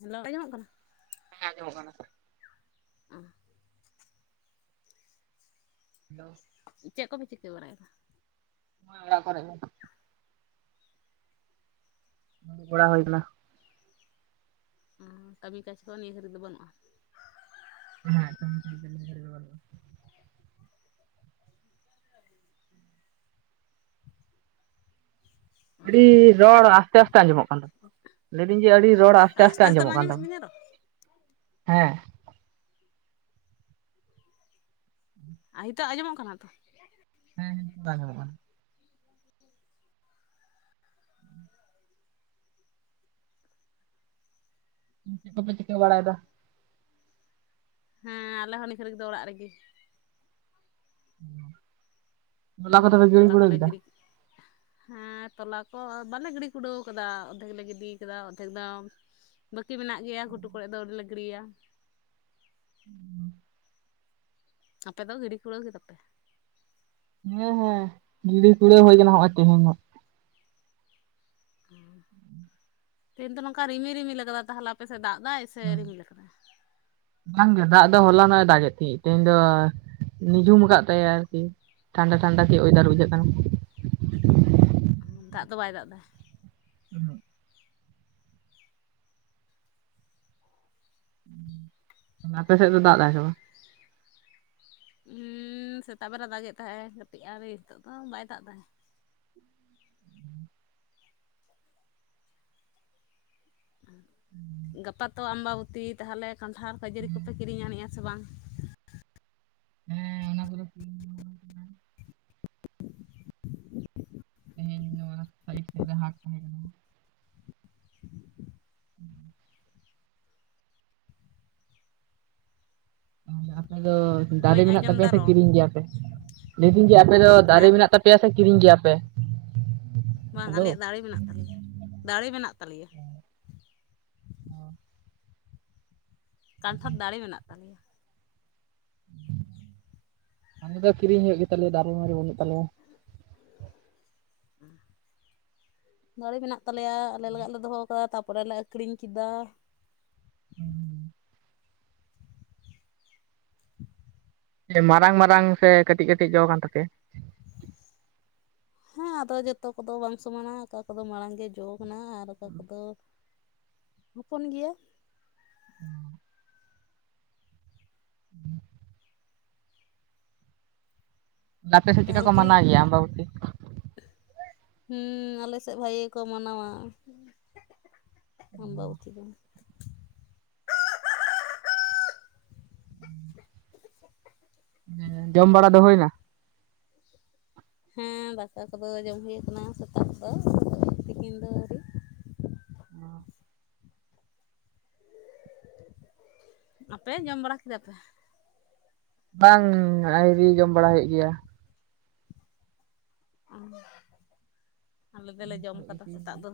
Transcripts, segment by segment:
Hello ᱵᱟᱭ ᱧᱟᱢᱚᱜ ᱠᱟᱱᱟ ᱦᱮᱸ ᱟᱡᱚᱢᱚ-ᱜ ᱠᱟᱱᱟ ᱾ ᱟᱨ ᱫᱚ ᱪᱮᱫ ᱠᱚᱯᱮ ᱪᱤᱠᱟᱹ ᱵᱟᱲᱟᱭᱮᱫᱟ? ᱲᱟ ᱠᱚᱨᱮ ᱢᱮ ᱜᱚᱲᱟ ᱦᱩᱭ ᱠᱟᱱᱟ ᱠᱟᱹᱢᱤ ᱠᱟᱡᱦ ᱱᱤᱭᱟᱹ ᱜᱷᱟᱹᱨᱤᱡ ᱫᱚ ᱵᱟᱹᱱᱩᱜᱼᱟ ᱦᱮᱸ ᱟᱹᱰᱤ ᱨᱚᱲ ᱪᱮᱫᱠᱟᱱᱟᱜ ᱟᱥᱛᱮ ᱟᱥᱛᱮ ᱟᱸᱡᱚᱢᱚᱜ ᱠᱟᱱ ᱫᱚ ᱾ ᱞᱟᱹᱭᱫᱟᱹᱧ ᱡᱮ ᱟᱹᱰᱤ ᱨᱚᱲ ᱟᱥᱛᱮ ᱟᱥᱛᱮ ᱟᱥᱛᱮᱢ ᱟᱸᱡᱚᱢᱚᱜ ᱠᱟᱱ ᱟᱸᱡᱚᱢᱮᱫ ᱛᱤᱧᱟᱹ ᱨᱚᱲ ᱛᱟᱢᱟ ᱦᱮᱸ ᱟᱨ ᱱᱤᱛᱚᱜ ᱟᱸᱡᱚᱢᱚᱜ ᱠᱟᱱᱟ ᱛᱚ ᱦᱮᱸ ᱦᱮᱸ ᱵᱟᱝ ᱜᱟᱱᱚᱜᱼᱟ ᱪᱮ ᱠᱚᱯᱮ ᱪᱤᱠᱟᱹ ᱵᱟᱲᱟᱭ ᱮᱫᱟ ᱦᱮᱸ ᱟᱞᱮ ᱦᱚᱸ ᱱᱤ ᱠᱷᱟᱹᱨᱤ ᱫᱚ ᱚᱲᱟᱜ ᱨᱮᱜᱮ᱾ ᱦᱮᱸ ᱩ ᱛᱚᱞᱟ ᱠᱚᱞᱮ ᱜᱤᱨᱤᱡ ᱦᱮᱸ ᱛᱚᱞᱟ ᱠᱚ ᱵᱟᱞᱮ ᱜᱤᱰᱤ ᱠᱩᱰᱟᱹᱣ ᱟᱠᱟᱫᱟ ᱚᱫᱷᱮᱠ ᱞᱮ ᱜᱤᱰᱤ ᱠᱟᱫᱟ ᱚᱫᱷᱮᱠ ᱫᱚᱚᱢ ᱵᱟᱹᱠᱤ ᱢᱮᱱᱟᱜ ᱜᱮᱭᱟ ᱜᱷᱩᱴᱩ ᱠᱚᱨᱮ ᱫᱚ ᱟᱹᱰᱤ ᱜᱤᱲᱤᱭᱟ᱾ ᱦᱩᱸ ᱟᱯᱮ ᱫᱚ ᱜᱤᱰᱤ ᱠᱩᱲᱟᱹᱣ ᱜᱮᱛᱟᱯᱮ? ᱦᱮᱸ ᱦᱮᱸ ᱜᱤᱲᱤ ᱠᱩᱲᱟᱹ ᱦᱩᱭ ᱠᱟᱱᱟ ᱱᱚᱜᱼᱚᱭ ᱛᱮᱦᱮᱧᱚᱜ᱾ ᱛᱮᱦᱤᱱ ᱫᱚ ᱱᱚᱝᱠᱟ ᱨᱤᱢᱤᱞ ᱨᱤᱢᱤᱞᱟᱜᱫᱟ ᱛᱟᱦᱚᱞᱮ ᱟᱯᱮᱥᱮᱫ ᱫᱟᱜ ᱫᱟᱭ ᱥᱮ ᱨᱤᱢᱤᱞ ᱠᱟᱫᱟᱭ? ᱵᱟᱝ ᱜᱮ ᱫᱟᱜ ᱫᱚ ᱦᱚᱞᱟ ᱱᱚᱜ ᱮ ᱫᱟᱜᱮᱫ ᱛᱟᱸᱷᱤ ᱛᱮᱦᱮᱧ ᱫᱚ, ᱱᱤᱡᱩᱢ ᱟᱠᱟᱫ ᱛᱟᱭᱟ ᱟᱨᱠᱤ ᱴᱷᱟᱱᱰᱟ ᱴᱷᱟᱱᱰᱟ ᱠᱤ ᱚᱭᱟ. ᱨᱫᱟᱨ ᱵᱩᱡᱷᱟᱹᱜ ᱠᱟᱱᱟ᱾ ᱫᱟᱜ ᱫᱚ ᱵᱟᱭ ᱫᱟᱜ ᱫᱟ ᱾ ᱦ ᱟᱯᱮ ᱥᱮᱫ ᱫᱚ ᱫᱟᱜ ᱫᱟᱭ ᱥᱮ ᱵᱟ? ᱦᱮᱸ ᱥᱮᱛᱟᱜ ᱵᱮᱲᱟ ᱫᱟᱜ ᱮᱫ ᱛᱟᱦᱮᱸᱜ ᱠᱟᱴᱤ ᱟᱨ ᱱᱤᱛᱚᱜ ᱫᱚ ᱵᱟᱭ ᱫᱟᱜ ᱛᱟᱦᱮᱸᱜ ᱜᱟᱯᱟ ᱛᱚ ᱟᱢᱵᱟᱵᱚᱛᱤ ᱛᱟᱦᱚᱞᱮ ᱠᱟᱱᱴᱷᱟᱲ ᱠᱷᱟᱹᱡᱟᱹᱲᱤ ᱠᱚᱯᱮ ᱠᱤᱨᱤᱧᱟᱱᱮᱜᱼᱟ ᱥᱮ ᱵᱟᱝ? ᱦᱮᱸ ᱚᱱᱟ ᱠᱚᱨᱮ ᱠᱤᱨᱤᱧ ᱦᱩᱭ ᱠᱟᱱᱟ ᱛᱮᱦᱮᱧ ᱱᱚᱣᱟ ᱥᱟᱭᱤᱰ ᱥᱮᱫ ᱨᱮ ᱦᱟᱴ [unintelligible] ᱛᱟᱦᱮᱸ ᱠᱟᱱᱟ᱾ [unintelligible] ᱦᱮᱸ ᱟᱯᱮ ᱫᱚ ᱫᱟᱨᱮ ᱵᱟᱹᱧ ᱢᱮᱱᱟᱜ ᱟᱸᱡᱚᱢ ᱛᱟᱯᱮᱭᱟ ᱮᱫᱟ ᱥᱮ ᱨᱚᱲ ᱠᱤᱨᱤᱧ ᱜᱮᱭᱟ ᱯᱮ ᱞᱟᱹᱭᱫᱟᱹᱧ ᱡᱮ ᱟᱯᱮ ᱫᱚ ᱫᱟᱨᱮ ᱦᱮᱸ ᱢᱮᱱᱟᱜ ᱛᱟᱯᱮ? ᱯᱮᱭᱟ ᱥᱮ ᱠᱤᱨᱤᱧ ᱜᱮᱭᱟ ᱯᱮ? ᱵᱟᱝ ᱟᱞᱮᱭᱟᱜ ᱫᱟᱲᱮ ᱢᱮᱱᱟᱜ ᱛᱟᱞᱮᱭᱟ ᱫᱟᱲᱮ ᱢᱮᱱᱟᱜ ᱛᱟᱞᱮᱭᱟ ᱠᱟᱱᱴᱷᱟᱲ ᱫᱟᱲᱮ ᱢᱮᱱᱟᱜ ᱛᱟᱞᱮᱭᱟ ᱟᱞᱮ ᱫᱚ ᱠᱤᱨᱤᱧ ᱦᱩᱭᱩᱜ ᱜᱮᱛᱟᱞᱮᱭᱟ ᱫᱟᱨᱮ ᱱᱟᱲᱮ ᱵᱟᱹᱱᱩᱜ ᱛᱟᱞᱮᱭᱟ ᱾ ᱩᱸ ᱫᱟᱲᱮ ᱢᱮᱱᱟᱜ ᱛᱟᱞᱮᱭᱟ ᱟᱞᱮ ᱞᱟᱜ ᱞᱮ ᱫᱚᱦᱚ ᱟᱠᱟᱫᱟ ᱛᱟᱯᱚᱨᱮᱞᱮ ᱟᱠᱷᱨᱤᱧ ᱠᱮᱫᱟ ᱾ ᱦᱩᱸ ᱢᱟᱨᱟᱝ ᱢᱟᱨᱟᱝ ᱥᱮ ᱠᱟᱹᱴᱤᱡ ᱠᱟᱹᱴᱤᱡ ᱡᱚ ᱠᱟᱱ ᱛᱟᱯᱭᱟ? ᱦᱮᱸ ᱟᱫᱚ ᱡᱚᱛᱚ ᱠᱚᱫᱚ ᱵᱟᱝ ᱥᱚᱢᱟᱱᱟ ᱚᱠᱟ ᱠᱚᱫᱚ ᱢᱟᱲᱟᱝ ᱜᱮ ᱡᱚ ᱠᱟᱱᱟ ᱟᱨ ᱚᱠᱟ ᱠᱚᱫᱚ ᱦᱚᱯᱚᱱ ᱜᱮᱭᱟ ᱾ ᱦ ᱦᱮᱸ ᱱᱟᱯᱮ ᱥᱮ ᱪᱮᱠᱟ ᱠᱚ ᱢᱟᱱᱟ ᱜ ᱜᱮᱭᱟ ᱟᱵᱟᱵᱩᱛᱮ? ᱦᱮᱸ ᱟᱞᱮ ᱥᱮᱫ ᱵᱷᱟᱹᱜᱮ ᱜᱮᱠᱚ ᱢᱟᱱᱟᱣᱟ ᱾ ᱟᱢᱵᱟᱵᱚᱛᱤ ᱫᱚ ᱡᱚᱢ ᱵᱟᱲᱟ ᱫᱚ ᱦᱩᱭᱱᱟ? ᱦᱮᱸ ᱫᱟᱠᱟ ᱠᱚᱫᱚ ᱡᱚᱢ ᱦᱩᱭ ᱠᱟᱱᱟ ᱥᱮᱛᱟᱜ ᱫᱚ, ᱛᱤᱠᱤᱱ ᱫᱚ ᱟᱣᱨᱤ [inaudible] ᱟᱯᱮ, ᱡᱚᱢ ᱵᱟᱲᱟ ᱠᱮᱫᱟ ᱯᱮ? ᱵᱟᱝ ᱟᱹᱣᱨᱤ ᱡᱚᱢ ᱵᱟᱲᱟᱭ ᱦᱩᱭᱩᱜ ᱜᱮᱭᱟ᱾ ᱚᱸ ᱟᱞᱮ ᱫᱚᱞᱮ ᱡᱚᱢ ᱱᱚᱜᱼᱚᱭ ᱠᱟᱫᱟ ᱥᱮᱛᱟᱜ ᱫᱚ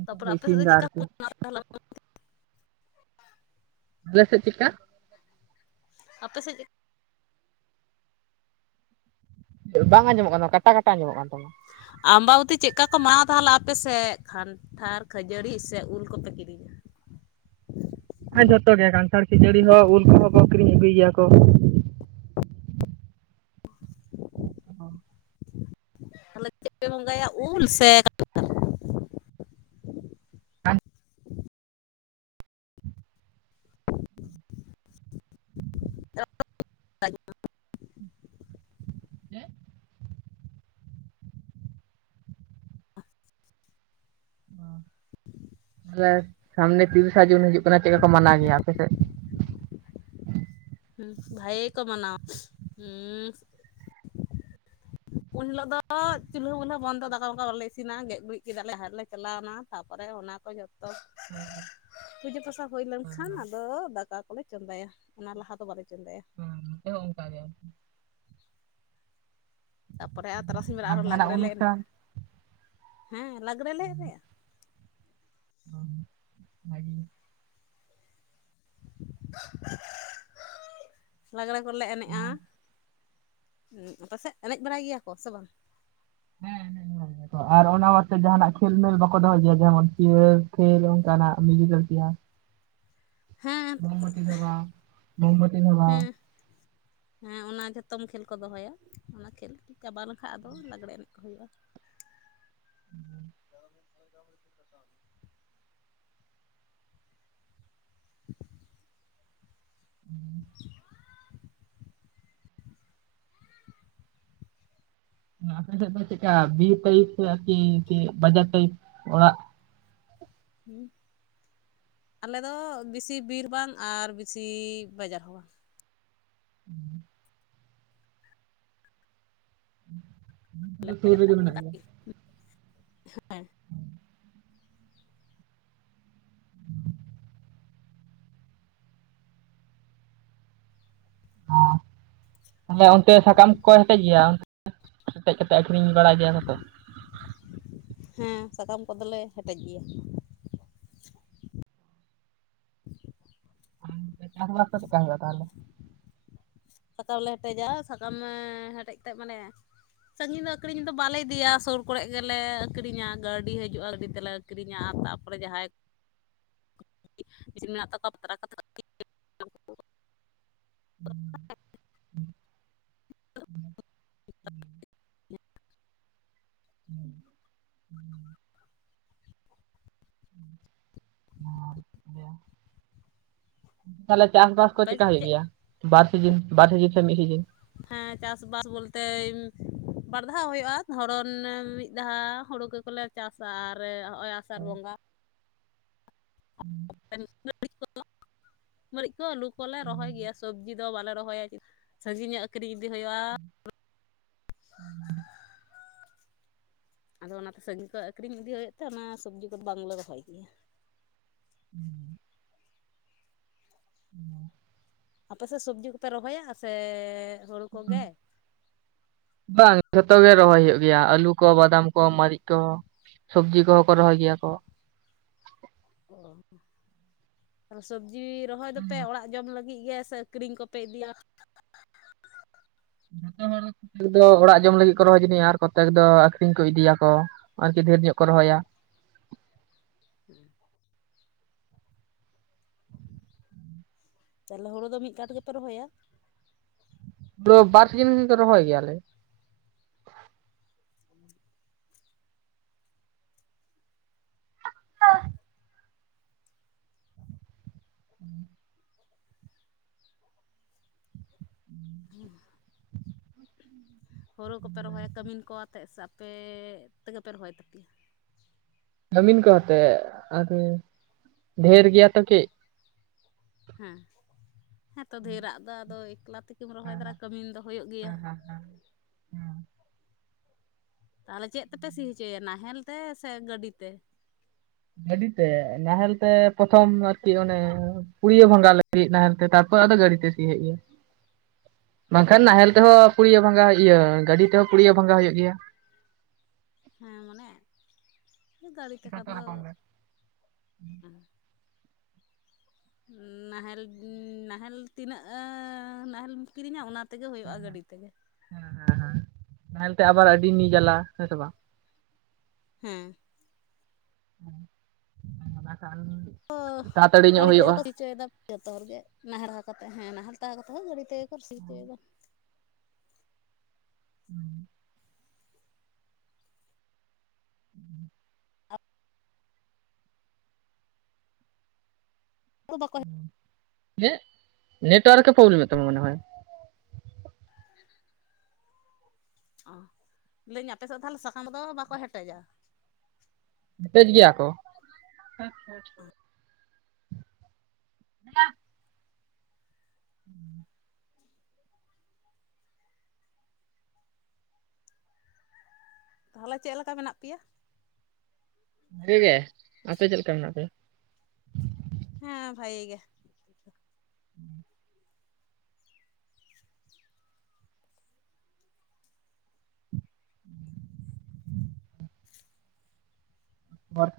ᱱᱤᱛᱚᱜ ᱠᱚ ᱛᱟᱯᱚᱨᱮ ᱟᱯᱮ ᱥᱮᱫ ᱤᱥᱤᱱ ᱫᱚ ᱫᱟ ᱪᱮᱫᱠᱟ? ᱟᱨᱠᱤ᱾ [unintelligible] [unintelligible] ᱟᱞᱮ ᱥᱮᱫ ᱪᱮᱫᱠᱟ? ᱟᱯᱮ ᱥᱮ ᱵᱟᱝ ᱟᱸᱡᱚᱢᱚᱜ ᱠᱟᱱᱟ ᱠᱟᱴᱟ ᱠᱟᱴᱟ ᱟᱸᱡᱚᱢᱚᱜ ᱠᱟᱱ ᱛᱟᱢᱟ ᱟᱢᱵᱟᱵᱚᱛᱤ ᱪᱮᱫᱠᱟ ᱠᱚ ᱢᱟᱱᱟᱣ ᱛᱟᱦᱚᱞᱮ ᱟᱯᱮ ᱥᱮᱫ? ᱠᱷᱟᱱ ᱛᱷᱟᱨ ᱠᱷᱟᱹᱡᱟᱹᱲᱤ ᱥᱮ ᱩᱞ ᱠᱚᱯᱮ ᱠᱤᱨᱤᱧᱟ? ᱦᱚᱸ ᱡᱷᱚᱛᱚ ᱜᱮ ᱠᱟᱱᱴᱷᱟᱲ ᱠᱷᱟᱹᱡᱟᱹᱲᱤ ᱦᱚᱸ ᱩᱞ ᱠᱚᱦᱚᱸ ᱠᱚ ᱠᱤᱨᱤᱧ ᱟᱹᱜᱩᱭ ᱜᱮᱭᱟ ᱠᱚ᱾ ᱚ ᱛᱟᱞᱦᱮ ᱪᱮᱫ ᱯᱮ ᱵᱚᱸᱜᱟᱭᱟ ᱩᱞ ᱥᱮ? [unintelligible] [unintelligible] [inaudible] [inaudible] ᱛᱟᱦᱚᱞᱮ ᱥᱟᱢᱱᱮ ᱛᱤᱨᱤᱥᱟ ᱡᱩᱱ ᱦᱤᱡᱩᱜ ᱠᱟᱱᱟ ᱪᱮᱫᱠᱟ ᱠᱚ ᱢᱟᱱᱟᱣ ᱜᱮᱭᱟ ᱟᱯᱮ ᱥᱮᱫ? ᱦᱩᱸ ᱵᱷᱟᱭ ᱠᱚ ᱢᱟᱱᱟᱣᱟ ᱦᱩᱸ ᱩᱱ ᱦᱤᱞᱳᱜ ᱫᱚ ᱪᱩᱞᱦᱟᱹ ᱵᱩᱞᱦᱟᱹ ᱵᱚᱱᱫᱚ ᱫᱟᱠᱟ ᱢᱟᱠᱟ ᱵᱟᱞᱮ ᱤᱥᱤᱱᱟ ᱜᱮᱡ ᱜᱩᱨᱤᱡ ᱠᱮᱫᱟ ᱞᱮ ᱟᱨ ᱞᱮ ᱪᱟᱞᱟᱣᱱᱟ ᱛᱟᱯᱚᱨᱮ ᱚᱱᱟ ᱠᱚ ᱡᱚᱛᱚ ᱯᱩᱡᱟᱹ ᱯᱟᱥᱟ ᱦᱩᱭ ᱞᱮᱱ ᱦᱮᱸ ᱠᱷᱟᱱ ᱟᱫᱚ ᱫᱟᱠᱟ ᱠᱚᱞᱮ ᱪᱚᱸᱫᱟᱭᱟ ᱚᱱᱟ ᱞᱟᱦᱟ ᱫᱚ ᱵᱟᱞᱮ ᱪᱚᱸᱫᱟᱭᱟ᱾ ᱦᱩᱸ ᱱᱚᱛᱮ ᱦᱚ ᱚᱱᱠᱟ ᱜᱮ ᱛᱟᱯᱚᱨᱮ ᱟᱨ ᱛᱟᱨᱟᱥᱤᱧ ᱵᱮᱟᱨ ᱟᱨ ᱟᱨᱦᱚᱸ ᱡᱟᱦᱟᱱᱟᱜ ᱞᱟᱜᱽᱲᱮ ᱞᱮ ᱚᱱᱩᱥᱴᱷᱟᱱ? ᱮᱱᱮᱡᱼᱟ, ᱦᱮᱸ ᱞᱟᱸᱜᱽᱲᱮ ᱞᱮ ᱮᱱᱮᱡᱼᱟ ᱦᱩᱸ ᱵᱟᱜᱤ ᱞᱟᱜᱽᱲᱮ ᱠᱚᱞᱮ ᱮᱱᱮᱡᱼᱟ ᱦᱩᱸ ᱟᱯᱮᱥᱮᱫ ᱮᱱᱮᱡ ᱵᱟᱲᱟᱭ ᱜᱮᱭᱟ ᱠᱚ ᱥᱮ ᱵᱟᱝ? ᱦᱮᱸ ᱦᱮᱸ ᱟᱨ ᱚᱱᱟ ᱵᱟᱫᱽ ᱛᱮ ᱡᱟᱦᱟᱱᱟᱜ ᱠᱷᱮᱞ ᱢᱮᱞ ᱵᱟᱠᱚ ᱫᱚᱦᱚᱭ ᱜᱮᱭᱟ? ᱡᱮᱢᱚᱱ ᱪᱤᱭᱟᱹᱨ ᱠᱷᱮᱞ ᱚᱱᱠᱟᱱᱟᱜ ᱢᱤᱭᱩᱡᱤᱠᱮᱞ ᱪᱮᱭᱟᱨ ᱦᱮᱸ ᱢᱳᱢᱵᱟᱛᱤ ᱫᱷᱚᱨᱟ ᱢᱳᱢᱵᱚᱛᱤ ᱫᱷᱚᱨᱟᱣ [inaudible] ᱦᱮᱸ ᱚᱱᱟ ᱡᱚᱛᱚᱢ ᱠᱷᱮᱞ ᱠᱚ ᱫᱚᱦᱚᱭᱟ ᱚᱱᱟ ᱠᱷᱮᱞ ᱪᱟᱵᱟ ᱞᱮᱱᱠᱷᱟᱡ ᱟᱫᱚ ᱞᱟᱜᱽᱲᱮ ᱮᱱᱮᱡ ᱠᱚ ᱦᱩᱭᱩᱜᱼᱟ [unintelligible] [inaudible] [inaudible] [inaudible] ᱟᱯᱮᱥᱮᱫ ᱫᱚ ᱪᱮᱫᱠᱟ ᱵᱤᱨ ᱴᱟᱭᱤᱯ ᱠᱤ ᱵᱟᱡᱟᱨ ᱴᱟᱭᱤᱯ ᱚᱲᱟᱜ? ᱦᱩᱸ ᱟᱞᱮᱫᱚ ᱵᱮᱥᱤ ᱵᱤᱨ ᱵᱟᱝ ᱟᱨ ᱵᱮᱥᱤ ᱵᱟᱡᱟᱨ ᱦᱚᱸ ᱵᱟᱝ ᱦᱩᱸ [unintelligible] ᱚᱱᱟ ᱠᱚᱫᱚ [unintelligible] ᱨᱮᱜᱮ ᱢᱮᱱᱟᱜ ᱜᱮᱭᱟ ᱚ ᱛᱟᱦᱚᱞᱮ ᱚᱱᱛᱮ ᱥᱟᱠᱟᱢ ᱠᱚ ᱦᱮᱴᱮᱡ ᱜᱮᱭᱟ? ᱦᱮᱴᱮᱡ ᱠᱟᱛᱮ ᱟᱠᱷᱨᱤᱧ ᱵᱟᱲᱟᱭ ᱜᱮᱭᱟ ᱠᱚᱛᱚ ᱦᱮᱸ ᱥᱟᱠᱟᱢ ᱠᱚᱫᱚᱞᱮ ᱦᱮᱴᱮᱡ ᱜᱮᱭᱟ ᱟᱨ ᱪᱟᱥ ᱵᱟᱥ ᱠᱚ ᱪᱮᱫᱠᱟ ᱦᱩᱭᱩᱜᱼᱟ ᱛᱟᱦᱚᱞᱮ? ᱥᱟᱠᱟᱢ ᱞᱮ ᱦᱮᱴᱮᱡᱟ ᱥᱟᱠᱟᱢ ᱦᱮᱴᱮᱡ ᱠᱟᱛᱮᱫ ᱢᱟᱱᱮ ᱥᱟᱺᱜᱤᱧ ᱫᱚ ᱟᱠᱷᱨᱤᱧ ᱫᱚ ᱵᱟᱞᱮ ᱤᱫᱤᱭᱟ ᱥᱩᱨ ᱠᱚᱨᱮ ᱜᱮᱞᱮ ᱟᱠᱷᱨᱤᱧᱟ ᱜᱟᱹᱰᱤ ᱦᱤᱡᱩᱜᱼᱟ ᱜᱟᱹᱰᱤ ᱛᱮᱞᱮ ᱟᱠᱠᱷᱨᱤᱧᱟ ᱛᱟᱨᱯᱚᱨᱮ ᱡᱟᱦᱟᱸᱭ [unintelligible] ᱯᱟᱛᱨᱟ ᱠᱟᱛᱮᱫ ᱢᱮᱱᱟᱜ ᱛᱟᱠᱚᱣᱟ [unintelligible] ᱦᱩᱸ [unintelligible] [inaudible] ᱦᱩᱸ ᱦᱩᱸ [unintelligible] ᱟᱨ ᱜᱮᱭᱟ [unintelligible] ᱛᱟᱦᱚᱞᱮ ᱪᱟᱥᱵᱟᱥ ᱠᱚ ᱟᱯᱮ ᱪᱮᱠᱟ ᱪᱮᱫ ᱦᱩᱭᱩᱜ ᱜᱮᱭᱟ ᱵᱟᱨ ᱥᱤᱡᱤᱱ ᱵᱟᱨ ᱥᱤᱡᱤᱱ ᱥᱮ ᱢᱤᱫ ᱥᱤᱡᱤᱱ ᱦᱮᱸ ᱪᱟᱥᱵᱟᱥ ᱵᱚᱞᱛᱮ ᱵᱟᱨᱫᱷᱟᱣ ᱦᱩᱭᱩᱜᱼᱟ ᱫᱷᱚᱨᱚᱱ ᱢᱤᱫ ᱫᱷᱟᱣ ᱦᱩᱲᱩ ᱠᱚᱠᱚ ᱞᱮ ᱪᱟᱥᱟ ᱟᱨ ᱦᱚᱜᱼᱚᱭ ᱥᱟᱱ ᱵᱚᱸᱜᱟ ᱦᱩᱸ ᱢᱟᱹᱨᱤᱪ ᱠᱚ [unintelligible] ᱟᱹᱞᱩ ᱠᱚᱞᱮ ᱨᱚᱦᱚᱭ ᱜᱮᱭᱟ ᱥᱚᱵᱽᱡᱤ ᱫᱚ ᱫᱚ ᱵᱟᱞᱮ ᱨᱚᱦᱚᱭᱟ ᱥᱟᱹᱜᱤᱧ ᱧᱚᱜ ᱟᱹᱠᱷᱨᱤᱧ ᱤᱫᱤ ᱦᱩᱭᱩᱜᱼᱟ [inaudible] ᱟᱫᱚ ᱚᱱᱟᱛᱮ ᱥᱟᱹᱜᱤᱧ ᱠᱚ ᱟᱠᱷᱨᱤᱧ ᱤᱫᱤ ᱦᱩᱭᱩᱜ ᱛᱮ ᱚᱱᱟ ᱥᱚᱵᱡᱤ ᱠᱚᱫᱚ ᱵᱟᱝᱞᱮ ᱨᱚᱦᱚᱭ ᱜᱮᱭᱟ ᱦᱩᱸ ᱦᱮᱸ ᱟᱯᱮᱥᱮᱫ ᱥᱚᱵᱽᱡᱤ ᱠᱚᱯᱮ ᱨᱚᱦᱚᱭᱟ ᱥᱮ ᱦᱩᱲᱩ ᱠᱚᱜᱮ ᱵᱟᱝ ᱡᱷᱚᱛᱚ ᱜᱮ ᱨᱚᱦᱚᱭ ᱦᱩᱭᱩᱜ ᱜᱮᱭᱟ ᱟᱹᱞᱩ ᱠᱚ ᱵᱟᱫᱟᱢ ᱠᱚ ᱢᱟᱨᱤᱡ ᱠᱚ ᱥᱚᱵᱽᱡᱤ ᱠᱚᱦᱚᱸ ᱠᱚ ᱨᱚᱦᱚᱭ ᱜᱮᱭᱟ ᱠᱚ ᱚ ᱥᱚᱵᱡᱤ ᱨᱚᱦᱚᱭ ᱫᱚᱯᱮ ᱚᱲᱟᱜ ᱡᱚᱢ ᱞᱟᱹᱜᱤᱫ ᱞᱟᱹᱜᱤᱫ ᱜᱮ ᱥᱮ ᱟᱹᱠᱷᱨᱤᱧ ᱠᱚᱯᱮ ᱤᱫᱤᱭᱟ ᱡᱚᱛᱚ ᱦᱚᱲ [unintelligible] ᱠᱚᱭᱮᱠ ᱫᱚ ᱚᱲᱟᱜ ᱡᱚᱢ ᱞᱟᱹᱜᱤᱫ ᱠᱚ ᱨᱚᱦᱚᱭ ᱡᱟᱱᱤᱡ ᱟᱨ ᱠᱚᱛᱮᱠ ᱫᱚ ᱟᱠᱷᱨᱤᱧ ᱠᱚ ᱤᱫᱤᱭᱟᱠᱚ ᱟᱨᱠᱤ ᱰᱷᱮᱨ ᱧᱚᱜ ᱠᱚ ᱨᱚᱦᱚᱭᱟ ᱦᱮᱸ ᱛᱟᱦᱚᱞᱮ ᱦᱳᱲᱳ ᱫᱚ ᱢᱤᱫ [unintelligible] ᱥᱟᱶᱛᱮ ᱜᱮᱯᱮ ᱨᱚᱦᱚᱭᱟ ᱵᱟᱨ ᱥᱤᱡᱤᱱ ᱫᱚ ᱨᱚᱦᱚᱭ ᱜᱮᱭᱟᱞᱮ ᱮᱢᱚᱱᱤᱡ [unintelligible] ᱦᱩᱸ [unintelligible] ᱦᱮᱸ ᱦᱳᱨᱳ ᱠᱚᱯᱮ ᱨᱚᱦᱚᱭᱟ ᱠᱟᱹᱢᱤᱱ ᱠᱚ ᱛᱮᱫ ᱥᱮ ᱟᱯᱮ ᱛᱮᱜᱮ ᱯᱮ ᱨᱚᱦᱚᱭ ᱛᱟᱯᱮᱭᱟ ᱠᱟᱹᱢᱤᱱ ᱠᱚ ᱟᱛᱮᱫ ᱟᱫᱚ ᱰᱷᱮᱨ ᱜᱮᱭᱟ ᱛᱚ ᱛᱤᱡ ᱦᱮᱸ ᱦᱮᱸ ᱛᱚ ᱫᱷᱮᱨᱟᱜ ᱫᱚ ᱟᱫᱚ ᱮᱠᱞᱟ ᱛᱮ ᱠᱤᱢ ᱨᱚᱦᱚᱭ ᱫᱟᱨᱮᱜ-ᱟ ᱠᱟᱹᱢᱤ ᱫᱚ ᱦᱩᱭᱩᱜ ᱜᱮᱭᱟ ᱦᱮ ᱦᱩᱸ ᱛᱟᱞᱦᱮ ᱪᱮᱫ ᱛᱮᱯᱮ ᱥᱤ ᱦᱚᱪᱚᱭᱟ ᱱᱟᱦᱮᱞ ᱛᱮ ᱥᱮ ᱜᱟᱹᱰᱤ ᱛᱮ ᱜᱟᱹᱰᱤ ᱛᱮ ᱱᱟᱦᱮᱞ ᱛᱮ ᱯᱚᱛᱷᱚᱢ ᱟᱨᱠᱤ ᱚᱱᱮ ᱠᱩᱲᱭᱟᱹ ᱵᱷᱟᱸᱜᱟᱶ ᱞᱟᱹᱜᱤᱫ ᱱᱟᱦᱮᱞ ᱛᱮ ᱛᱟᱨᱯᱚᱨ ᱟᱫᱚ ᱜᱟᱹᱰᱤ ᱛᱮ ᱥᱤ ᱦᱩᱭᱩᱜ ᱜᱮᱭᱟ ᱚ ᱵᱟᱝᱠᱷᱟᱱ ᱱᱟᱦᱮᱞ ᱛᱮᱦᱚᱸ ᱯᱩᱲᱭ ᱵᱷᱟᱸᱜᱟ ᱤᱭᱟᱹ ᱜᱟᱹᱰᱤ ᱛᱮᱦᱚᱸ ᱯᱩᱲᱭ ᱵᱷᱟᱸᱜᱟ ᱦᱩᱭᱩᱜ ᱜᱮᱭᱟ ᱦᱮᱸ ᱢᱟᱱᱮ ᱜᱟᱹᱲᱤ ᱛᱮᱠᱷᱟᱱ ᱡᱚᱛᱚ ᱫᱚ ᱨᱚᱠᱚᱢ ᱜᱮ ᱱᱟᱦᱮᱞ ᱱᱟᱦᱮᱞ ᱛᱤᱱᱟᱹᱜ ᱱᱟᱦᱮᱞ ᱮᱢ ᱠᱤᱨᱤᱧᱟ ᱚᱱᱟ ᱛᱮᱜᱮ ᱦᱩᱭᱩᱜᱼᱟ ᱜᱟᱹᱰᱤ ᱛᱮᱜᱮ ᱦᱮᱸ ᱦᱮᱸ ᱦᱮᱸ ᱱᱟᱦᱮᱞ ᱛᱮ ᱟᱵᱟᱨ ᱟᱹᱰᱤ ᱱᱤ ᱡᱟᱞᱟ ᱦᱮᱸ ᱥᱮ ᱵᱟᱝ ᱦᱮᱸ [inaudible] ᱚ ᱛᱟᱲᱟᱛᱟᱹᱲᱤ ᱧᱚᱜ ᱜᱟᱲᱤ ᱛᱮᱜᱮ ᱦᱩᱭᱩᱜᱼᱟ ᱠᱚ ᱥᱤ ᱦᱚᱪᱚᱭ ᱫᱟ ᱡᱚᱛᱚ ᱦᱚᱲᱜᱮ ᱱᱟᱦᱟᱨᱟ ᱠᱟᱛᱮ ᱦᱮᱸ ᱱᱟᱦᱮᱞ ᱦᱟᱛᱟᱣ ᱠᱟᱛᱮ ᱦᱚᱸ ᱜᱟᱹᱰᱤ ᱛᱮᱜᱮ ᱠᱚ ᱥᱤ ᱦᱚᱪᱚᱭ ᱫᱟ ᱦᱩᱸ ᱵᱟᱠᱚ [unintelligible] ᱱᱮᱴᱚᱣᱟᱨᱠ ᱮ ᱯᱨᱚᱵᱞᱮᱢ ᱛᱟᱢᱟ ᱢᱚᱱᱮ ᱦᱚᱭ [unintelligible] ᱚ ᱞᱟᱹᱭ ᱮᱜᱟᱧ ᱟᱯᱮ ᱥᱮᱫ ᱫᱚ ᱛᱟᱦᱚᱞᱮ ᱥᱟᱠᱟᱢ ᱫᱚ ᱵᱟᱠᱚ ᱦᱮᱴᱮᱡᱟ ᱦᱮᱯᱮᱡ ᱜᱮᱭᱟ ᱠᱚ ᱾ [unintelligible] ᱟᱪᱷᱟ - ᱟᱪᱷᱟ᱾ ᱫᱮᱞᱟ ᱾ ᱦᱩᱸ ᱛᱟᱦᱚᱞᱮ ᱪᱮᱫ ᱞᱮᱠᱟ ᱢᱮᱱᱟᱜ ᱯᱮᱭᱟ᱾ ᱵᱷᱟᱹᱜᱤ ᱜᱮ ᱟᱯᱮ ᱪᱮᱫ ᱞᱮᱠᱟ ᱢᱮᱱᱟᱜ ᱯᱮᱭᱟ? ᱦᱮᱸ ᱵᱷᱟ. ᱜᱤ ᱜᱮ ᱾ ᱟᱪᱷᱟ ᱾ [unintelligible] ᱵᱟᱨᱼᱼ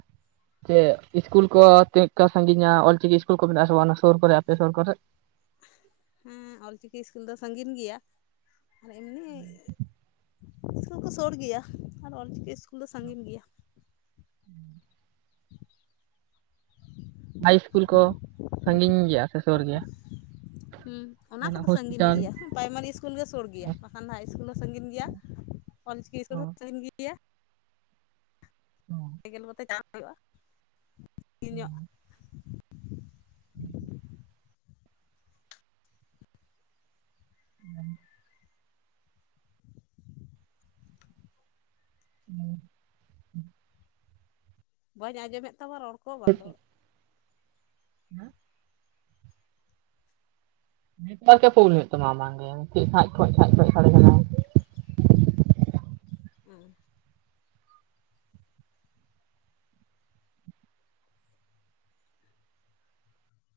ᱪᱮᱫ ᱤᱥᱠᱩᱞ ᱠᱚ ᱛᱤᱱᱟ. ᱜᱟᱱ ᱥᱟᱺᱜᱤᱧᱟ, ᱚᱞ ᱪᱤᱠᱤ ᱤᱥᱠᱩᱞ ᱠᱚ ᱢᱮᱱᱟᱜ-ᱟ ᱥᱮ ᱵᱟᱝ ᱚᱱᱟ ᱥᱩᱨ ᱠᱚᱨᱮ ᱟᱯᱮ ᱥᱩᱨ ᱠᱚᱨᱮᱜ? ᱦᱩᱸ ᱚᱞ ᱪᱤᱠᱤ ᱤᱥᱠᱩᱞ ᱫᱚ ᱥᱟᱺᱜᱤᱧ ᱜᱮᱭᱟ ᱟᱨ ᱮᱢᱱᱤ ᱤᱥᱠᱩᱞ ᱠᱚ ᱥᱩᱨ ᱜᱮᱭᱟ ᱟᱨ ᱚᱞ ᱪᱤᱠᱤ ᱤᱥᱠᱩᱞ ᱫᱚ ᱥᱟᱺᱜᱤᱧ ᱜᱮᱭᱟ ᱾ [unintelligible] ᱦᱟᱭ ᱤᱥᱠᱩᱞ ᱠᱚ ᱥᱟᱺᱜᱤᱧ ᱜᱮᱭᱟ ᱥᱮ ᱥᱩᱨ ᱜᱮᱭᱟ.? ᱦᱩᱸ ᱚᱱᱟ ᱡᱟᱦᱟᱱᱟᱜ ᱠᱚᱫᱚ ᱥᱟᱺᱜᱤᱧ ᱦᱚᱥᱯᱤᱴᱟᱞ ᱜᱮᱭᱟ ᱯᱨᱟᱭᱢᱟᱨᱤ ᱤᱥᱠᱩᱞ ᱜᱮ ᱥᱩᱨ ᱜᱮᱭᱟ ᱵᱟᱠᱷᱟᱱ ᱫᱚ ᱦᱟᱭ ᱤᱥᱠᱩᱞ ᱫᱚ ᱥᱟᱺᱜᱤᱧ ᱜᱤᱭᱟ. ᱾ ᱚᱞ ᱪᱤᱠᱤ ᱤᱥᱠᱩᱞ ᱦᱚᱸ ᱥᱟᱺᱜᱤᱧ ᱾ ᱚᱸᱻ ᱯᱮ ᱜᱮᱞ ᱠᱚᱛᱮ ᱪᱟᱥ ᱦᱩᱭᱩᱜᱼᱟ ᱾ ᱦᱩᱸᱻ ᱾ [inaudible] [inaudible] [inaudible] ᱦᱮᱸ ᱵᱟᱹᱧ ᱟᱸᱡᱚᱢᱮᱫ ᱛᱟᱢᱟ ᱨᱚᱲ ᱠᱚ ᱵᱟᱸᱫᱚ? ᱦᱮᱸ ᱱᱮᱴᱣᱟᱨᱠ ᱮ ᱯᱨᱳᱵᱽᱞᱮᱢ ᱮᱫ ᱛᱟᱢᱟ ᱟᱢᱟᱝ ᱜᱮ ᱪᱮᱫ ᱠᱷᱟᱸ- ᱠᱷᱚᱸᱭ ᱠᱷᱟᱸ- ᱠᱷᱚᱸᱭ ᱥᱟᱰᱮ ᱠᱟᱱᱟ ᱾ ᱩᱸᱻ ᱾